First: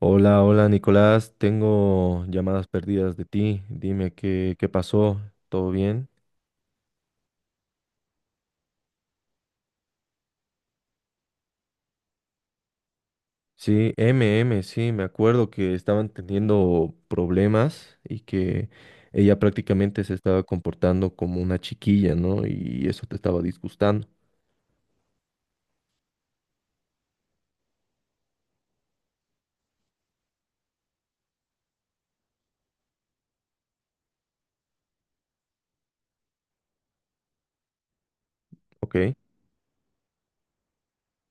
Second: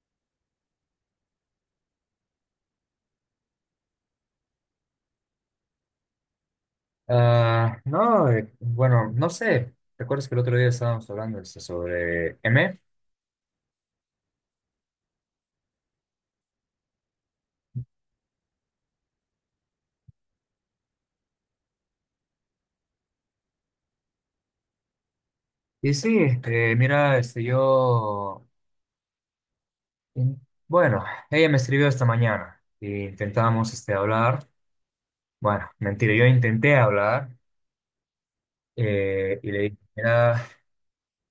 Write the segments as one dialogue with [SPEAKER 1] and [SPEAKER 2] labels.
[SPEAKER 1] Hola, hola Nicolás, tengo llamadas perdidas de ti. Dime qué pasó, ¿todo bien?
[SPEAKER 2] No, bueno, no sé. ¿Recuerdas que el otro día estábamos hablando sobre M?
[SPEAKER 1] Sí, MM, sí, me acuerdo que estaban teniendo problemas y que ella prácticamente se estaba comportando como una chiquilla, ¿no? Y eso te estaba disgustando,
[SPEAKER 2] Y sí, mira, in- bueno, ella me escribió esta mañana y intentábamos hablar. Bueno, mentira, yo intenté hablar
[SPEAKER 1] ¿ok?
[SPEAKER 2] y le dije, mira,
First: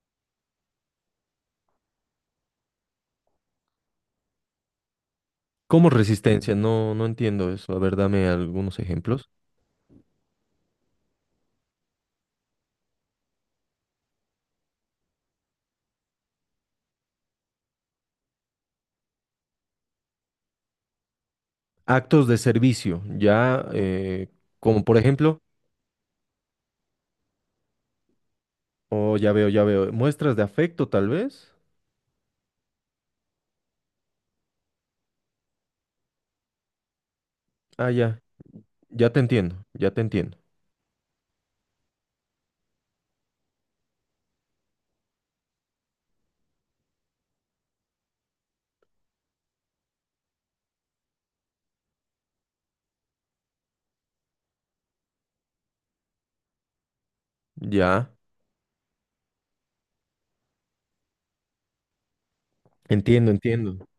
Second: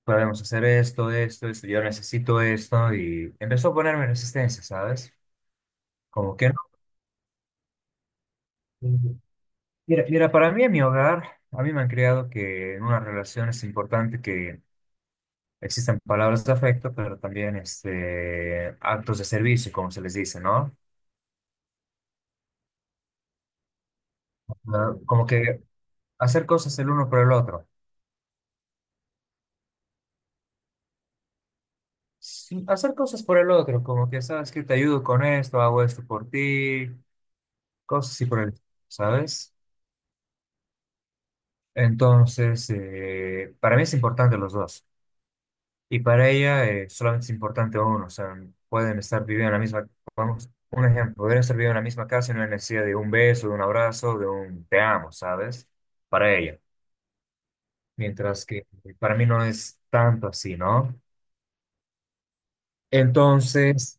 [SPEAKER 2] podemos hacer esto, esto, esto, yo necesito esto y empezó a ponerme resistencia, ¿sabes?
[SPEAKER 1] ¿Cómo
[SPEAKER 2] Como que
[SPEAKER 1] resistencia? No, no entiendo eso. A ver, dame algunos
[SPEAKER 2] no.
[SPEAKER 1] ejemplos.
[SPEAKER 2] Mira, mira, para mí en mi hogar, a mí me han creado que en una relación es importante que existen palabras de afecto, pero también actos de servicio, como se les dice, ¿no?
[SPEAKER 1] Actos de servicio, ya, como
[SPEAKER 2] Ah,
[SPEAKER 1] por
[SPEAKER 2] como
[SPEAKER 1] ejemplo,
[SPEAKER 2] que hacer cosas el uno por el otro.
[SPEAKER 1] oh, ya veo, muestras de afecto tal vez.
[SPEAKER 2] Sí, hacer cosas por el otro, como que, ¿sabes que te ayudo con esto, hago esto por ti,
[SPEAKER 1] Ah,
[SPEAKER 2] cosas
[SPEAKER 1] ya.
[SPEAKER 2] así por el,
[SPEAKER 1] Ya te
[SPEAKER 2] ¿sabes?
[SPEAKER 1] entiendo, ya te entiendo.
[SPEAKER 2] Entonces, para mí es importante los dos. Y para ella solamente es importante uno. O sea, pueden estar viviendo en la misma, vamos, un ejemplo, podrían estar viviendo en la misma casa y no hay necesidad de un beso, de un abrazo, de un te amo, ¿sabes? Para ella.
[SPEAKER 1] Ya,
[SPEAKER 2] Mientras que para mí no es tanto así, ¿no?
[SPEAKER 1] entiendo, entiendo.
[SPEAKER 2] Entonces,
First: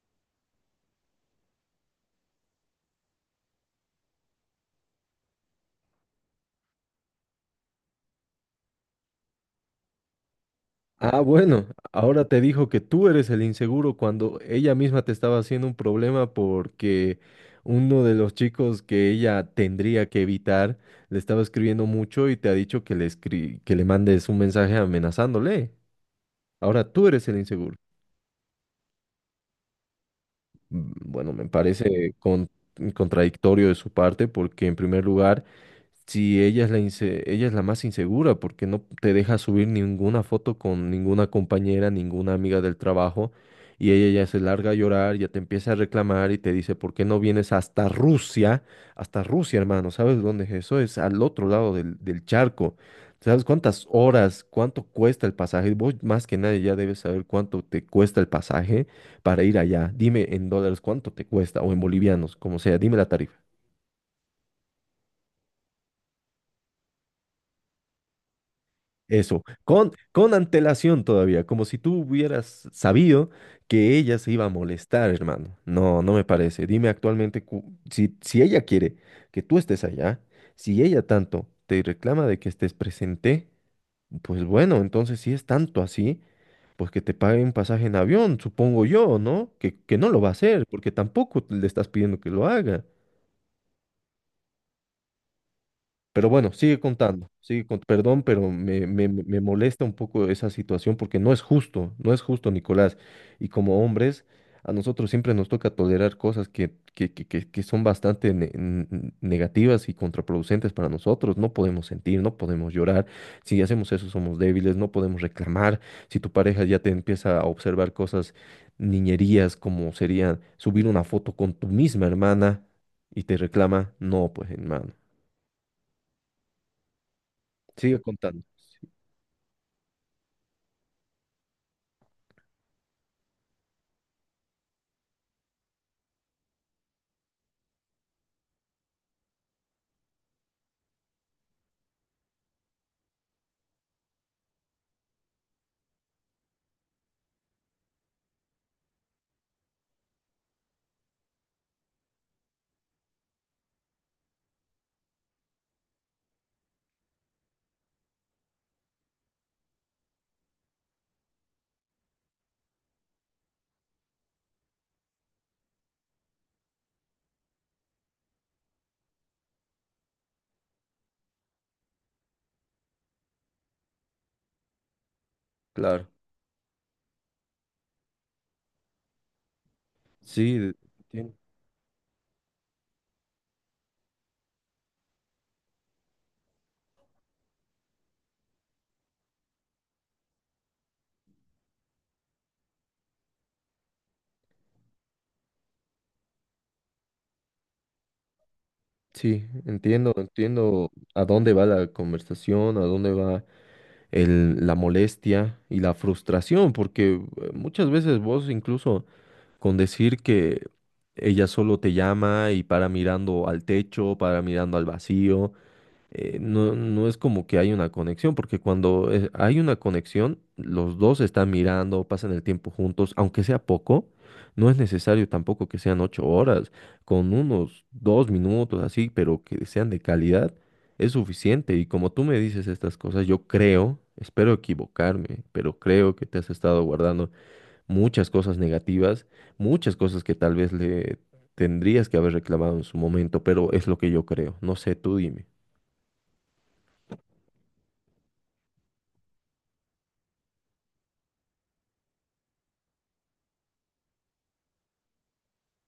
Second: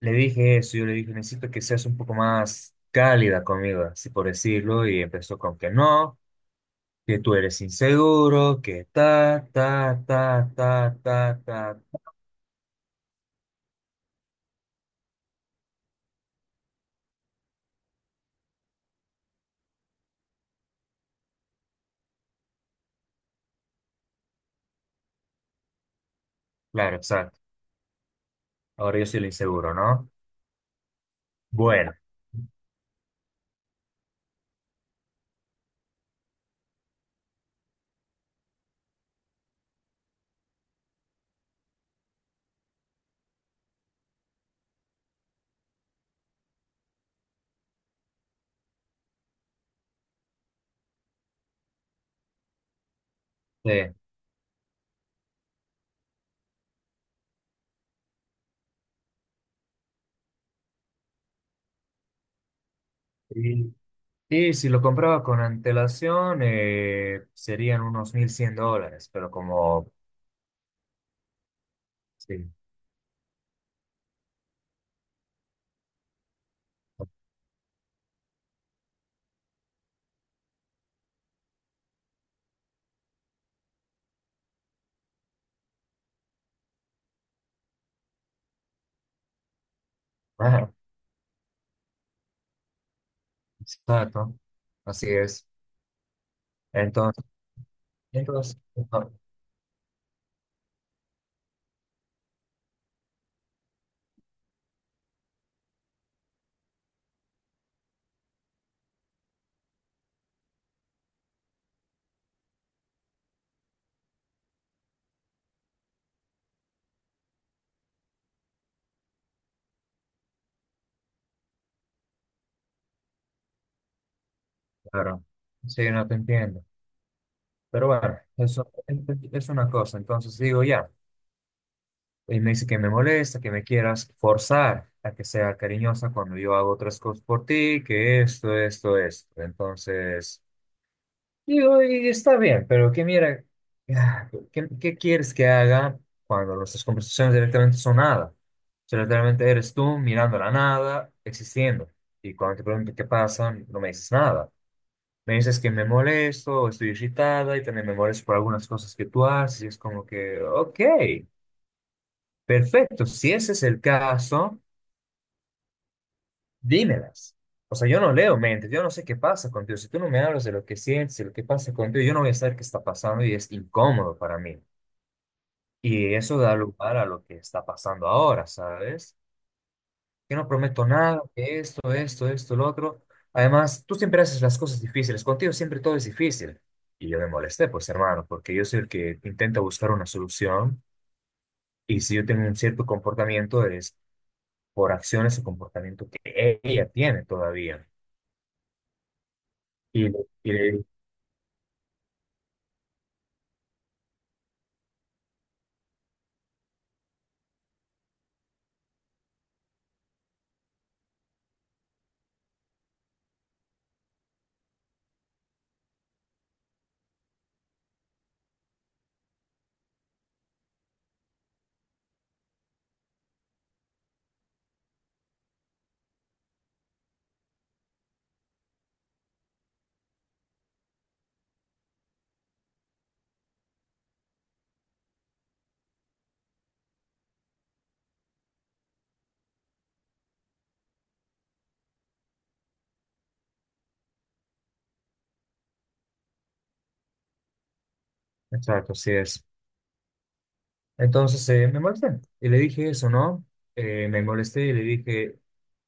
[SPEAKER 2] le dije eso, yo le dije, necesito que seas un poco más cálida conmigo, así por decirlo, y empezó con que no, que tú eres inseguro, que ta, ta, ta, ta,
[SPEAKER 1] Ah,
[SPEAKER 2] ta,
[SPEAKER 1] bueno,
[SPEAKER 2] ta.
[SPEAKER 1] ahora te dijo que tú eres el inseguro cuando ella misma te estaba haciendo un problema porque uno de los chicos que ella tendría que evitar le estaba escribiendo mucho y te ha dicho que le mandes un mensaje amenazándole. Ahora
[SPEAKER 2] Claro,
[SPEAKER 1] tú eres el
[SPEAKER 2] exacto.
[SPEAKER 1] inseguro.
[SPEAKER 2] Ahora yo soy el inseguro, ¿no?
[SPEAKER 1] Mm, bueno,
[SPEAKER 2] Bueno,
[SPEAKER 1] contradictorio de su parte porque, en primer lugar, si ella es ella es la más insegura porque no te deja subir ninguna foto con ninguna compañera, ninguna amiga del trabajo, y ella ya se larga a llorar, ya te empieza a reclamar y te dice, ¿por qué no vienes hasta Rusia? Hasta Rusia, hermano, ¿sabes dónde es eso? Es al otro lado del charco. ¿Sabes cuántas
[SPEAKER 2] sí.
[SPEAKER 1] horas, cuánto cuesta el pasaje? Vos más que nadie ya debes saber cuánto te cuesta el pasaje para ir allá. Dime en dólares cuánto te cuesta, o en bolivianos, como sea, dime la tarifa.
[SPEAKER 2] Y, y si lo compraba con antelación, serían unos $1100, pero
[SPEAKER 1] Eso, con,
[SPEAKER 2] como...
[SPEAKER 1] con antelación todavía, como si tú
[SPEAKER 2] Sí.
[SPEAKER 1] hubieras sabido que ella se iba a molestar, hermano. No, no me parece. Dime actualmente, si, si ella quiere que tú estés allá, si ella tanto te reclama de que estés presente, pues bueno, entonces si es tanto así, pues que te pague un pasaje en avión, supongo yo, ¿no? Que no lo va a hacer, porque tampoco le estás pidiendo que lo haga.
[SPEAKER 2] Exacto, así es.
[SPEAKER 1] Pero bueno, sigue
[SPEAKER 2] Entonces,
[SPEAKER 1] contando, perdón, pero
[SPEAKER 2] entonces,
[SPEAKER 1] me, me-
[SPEAKER 2] ah,
[SPEAKER 1] me- me molesta un poco esa situación porque no es justo, no es justo, Nicolás. Y como hombres, a nosotros siempre nos toca tolerar cosas que son bastante negativas y contraproducentes para nosotros. No podemos sentir, no podemos llorar. Si hacemos eso, somos débiles, no podemos reclamar. Si tu pareja ya te empieza a observar cosas, niñerías, como sería subir una foto con tu misma hermana y te reclama, no, pues hermano.
[SPEAKER 2] claro, sí, no te entiendo. Pero
[SPEAKER 1] Sigue
[SPEAKER 2] bueno,
[SPEAKER 1] contando.
[SPEAKER 2] eso
[SPEAKER 1] Sí,
[SPEAKER 2] es una cosa. Entonces digo ya, y me dice que me molesta, que me quieras forzar a que sea cariñosa cuando yo hago otras cosas por ti, que esto, esto, esto. Entonces. Digo, y está bien, pero que mira, ah, ¿qué, qué quieres que haga cuando nuestras conversaciones directamente son nada? O sea, literalmente eres tú mirando la nada, existiendo. Y cuando te pregunto qué pasa, no me dices nada. Me dices que me molesto, o estoy irritada y también me molesto por algunas cosas que tú haces. Y es como que, ok, perfecto, si ese es el caso. Dímelas. O sea, yo no leo mentes, yo no sé qué pasa contigo. Si tú no me hablas de lo que sientes, de lo que pasa contigo, yo no voy a saber qué está pasando y es incómodo para mí.
[SPEAKER 1] claro.
[SPEAKER 2] Y eso da lugar a lo que está pasando ahora, ¿sabes? Que no
[SPEAKER 1] Sí,
[SPEAKER 2] prometo nada,
[SPEAKER 1] entien-
[SPEAKER 2] que esto, lo otro. Además, tú siempre haces las cosas difíciles, contigo siempre todo es difícil. Y yo me molesté, pues hermano, porque yo soy el que intenta buscar una solución y si yo tengo un cierto comportamiento es por acciones o comportamiento que ella tiene todavía.
[SPEAKER 1] sí, entiendo,
[SPEAKER 2] Y le
[SPEAKER 1] entiendo a dónde va la conversación, a dónde va la molestia y la frustración, porque muchas veces vos incluso con decir que ella solo te llama y para mirando al techo, para mirando al vacío, no, no es como que hay una conexión, porque cuando hay una conexión, los dos están mirando, pasan el tiempo juntos, aunque sea poco, no es necesario tampoco que sean 8 horas, con unos 2 minutos así, pero que sean de calidad, es suficiente. Y como tú me dices estas cosas, yo creo, espero equivocarme, pero creo que te has estado guardando muchas cosas negativas, muchas cosas que tal vez le... tendrías que haber reclamado en su momento, pero es lo que yo creo. No sé, tú dime.
[SPEAKER 2] Exacto, así es. Entonces me molesté y le dije eso, ¿no? Me molesté y le dije,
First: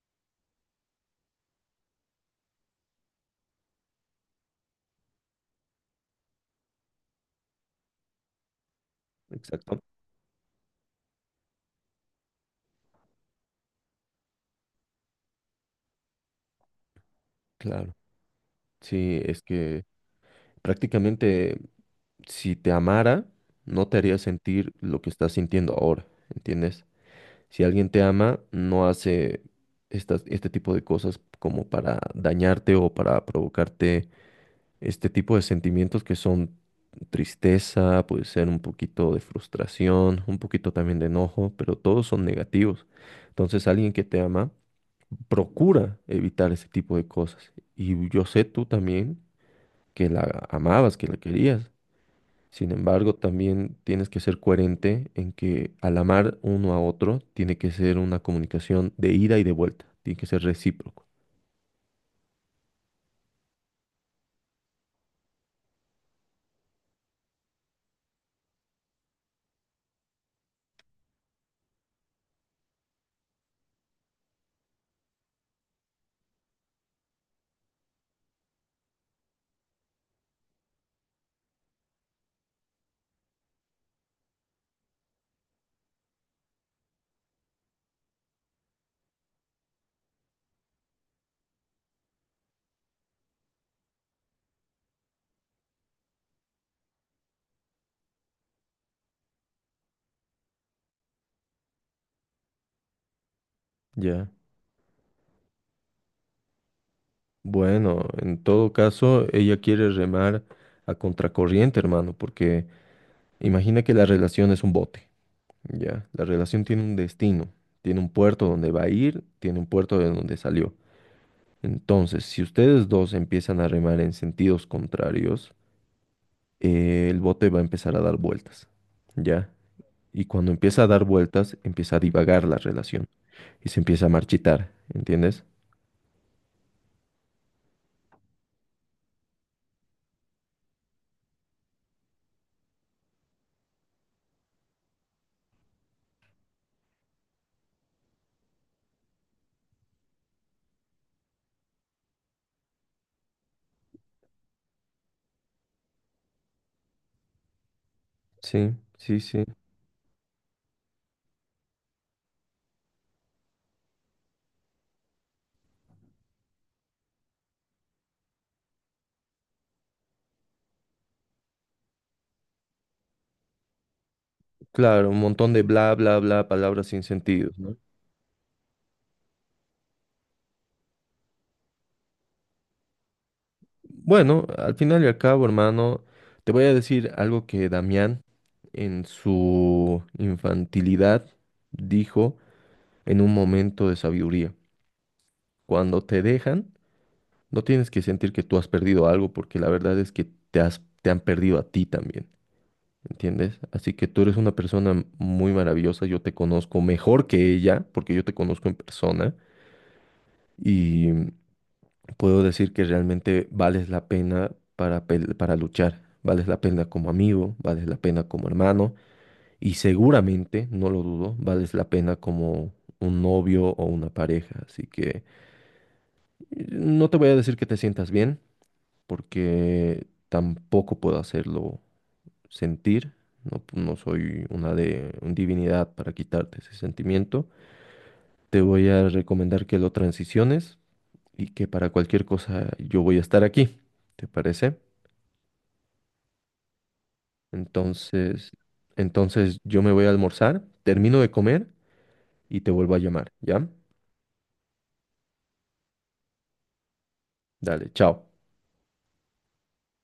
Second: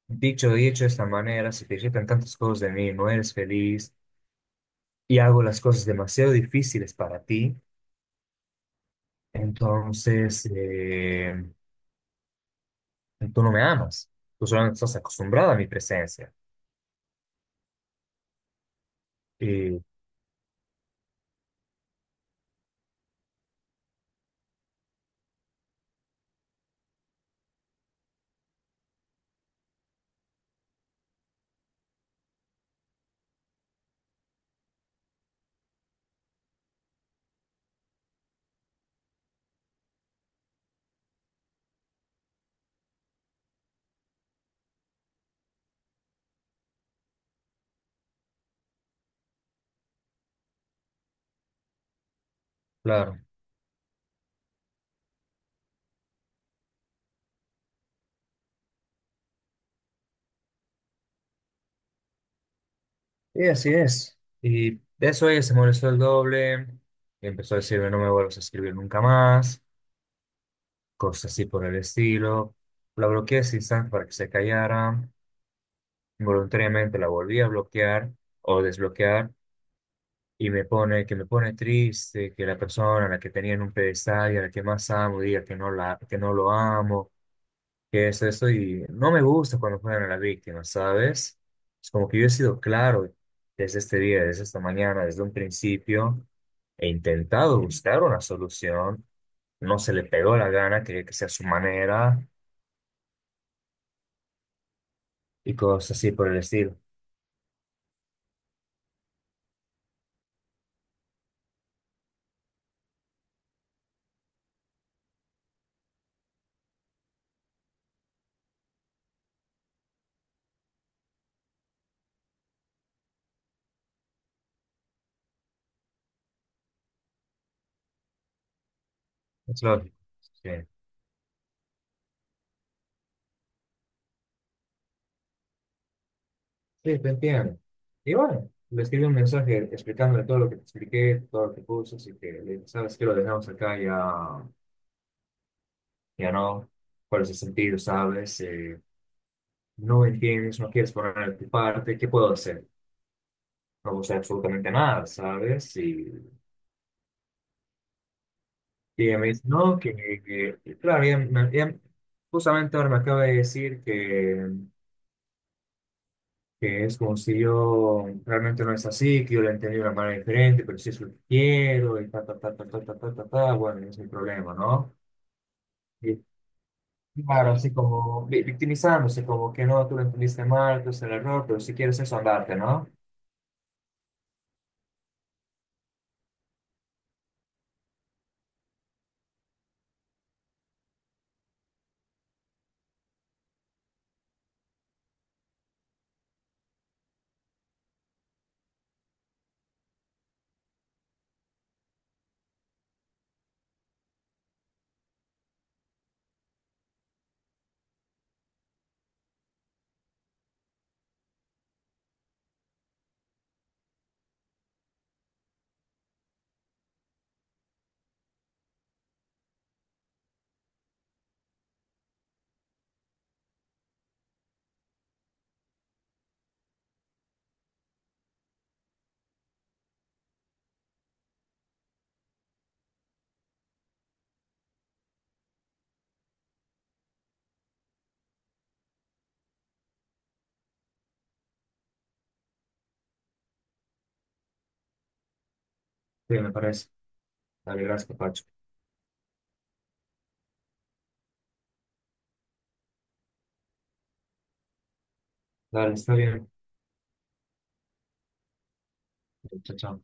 [SPEAKER 2] dicho y hecho de esta manera, se te quitan tantas cosas de mí, no eres feliz y hago las cosas demasiado difíciles para ti,
[SPEAKER 1] Exacto.
[SPEAKER 2] entonces tú no me amas, tú solamente estás acostumbrada a mi presencia.
[SPEAKER 1] Claro. Sí, es
[SPEAKER 2] Y
[SPEAKER 1] que prácticamente, si te amara, no te haría sentir lo que estás sintiendo ahora, ¿entiendes? Si alguien te ama, no hace estas, este tipo de cosas como para dañarte o para provocarte este tipo de sentimientos que son tristeza, puede ser un poquito de frustración, un poquito también de enojo, pero todos son negativos. Entonces, alguien que te ama procura evitar ese tipo de cosas. Y yo sé, tú también, que la amabas, que la querías. Sin embargo,
[SPEAKER 2] claro,
[SPEAKER 1] también tienes que ser coherente en que, al amar uno a otro, tiene que ser una comunicación de ida y de vuelta, tiene que ser recíproco.
[SPEAKER 2] y así es. Y de eso ella se molestó el doble y empezó a decirme, no me vuelvas a escribir nunca más. Cosas así por el estilo. La bloqueé sin saber para que se callara. Voluntariamente la volví a bloquear o desbloquear y me pone que me pone triste que la persona a la que tenía en un pedestal y a la que más amo diga que no la que no lo amo, que es eso y no me gusta cuando juegan a la víctima, ¿sabes? Es como que yo he sido claro desde este día, desde esta mañana, desde un principio. He intentado buscar una solución, no se le pegó la gana, quería que sea a su manera,
[SPEAKER 1] ¿Ya?
[SPEAKER 2] y cosas así por el estilo.
[SPEAKER 1] Bueno, en todo caso, ella quiere remar a contracorriente, hermano, porque imagina que la relación es un bote, ¿ya? La relación tiene un destino, tiene un puerto donde va a ir, tiene un puerto de donde salió. Entonces, si ustedes dos empiezan a remar en sentidos contrarios, el bote va a empezar a dar vueltas, ¿ya?
[SPEAKER 2] Es lógico.
[SPEAKER 1] Y
[SPEAKER 2] Sí,
[SPEAKER 1] cuando empieza a dar vueltas, empieza a divagar la relación y se empieza a marchitar, ¿entiendes?
[SPEAKER 2] sí, te entiendo. Y bueno, le escribí un mensaje explicándole todo lo que te expliqué, todo lo que puse, así que le dije, sabes que lo dejamos acá, ya, ya no, cuál es el sentido, sabes, no entiendes, no quieres poner de tu parte, ¿qué puedo hacer? No puedo hacer absolutamente nada, ¿sabes?
[SPEAKER 1] Sí,
[SPEAKER 2] Y ella
[SPEAKER 1] sí,
[SPEAKER 2] me dice,
[SPEAKER 1] sí.
[SPEAKER 2] no, que, y claro, ella justamente ahora me acaba de decir que es como si yo realmente no es así, que yo lo entendí de una manera diferente, pero sí es lo que quiero, y ta, ta, ta, ta, ta, ta, ta, ta, ta, bueno, ese es el problema, ¿no?
[SPEAKER 1] Claro, un montón de bla, bla,
[SPEAKER 2] Y
[SPEAKER 1] bla, palabras sin sentido,
[SPEAKER 2] claro, así
[SPEAKER 1] ¿no?
[SPEAKER 2] como victimizándose, como que no, tú lo entendiste mal, tú es el error, pero si quieres eso, andarte, ¿no?
[SPEAKER 1] Bueno, al final y al cabo, hermano, te voy a decir algo que Damián, en su infantilidad, dijo en un momento de sabiduría. Cuando te dejan, no tienes que sentir que tú has perdido algo, porque la verdad es que te han perdido a ti también, ¿entiendes? Así que tú eres una persona muy maravillosa, yo te conozco mejor que ella, porque yo te conozco en persona, y puedo decir que realmente vales la pena para luchar, vales la pena como amigo, vales la pena como hermano y, seguramente, no lo dudo, vales la pena como un novio o una pareja. Así que no te voy a decir que te sientas bien, porque tampoco puedo hacerlo sentir. No, no soy una de un divinidad para quitarte ese sentimiento. Te voy a recomendar que lo transiciones y que, para cualquier cosa, yo voy a estar aquí. ¿Te parece?
[SPEAKER 2] Sí, me parece. Dale, gracias, Pacho.
[SPEAKER 1] Entonces, yo me voy a almorzar, termino de comer y te vuelvo a llamar, ¿ya?
[SPEAKER 2] Dale, está bien.
[SPEAKER 1] Dale, chao.
[SPEAKER 2] Chao, chao.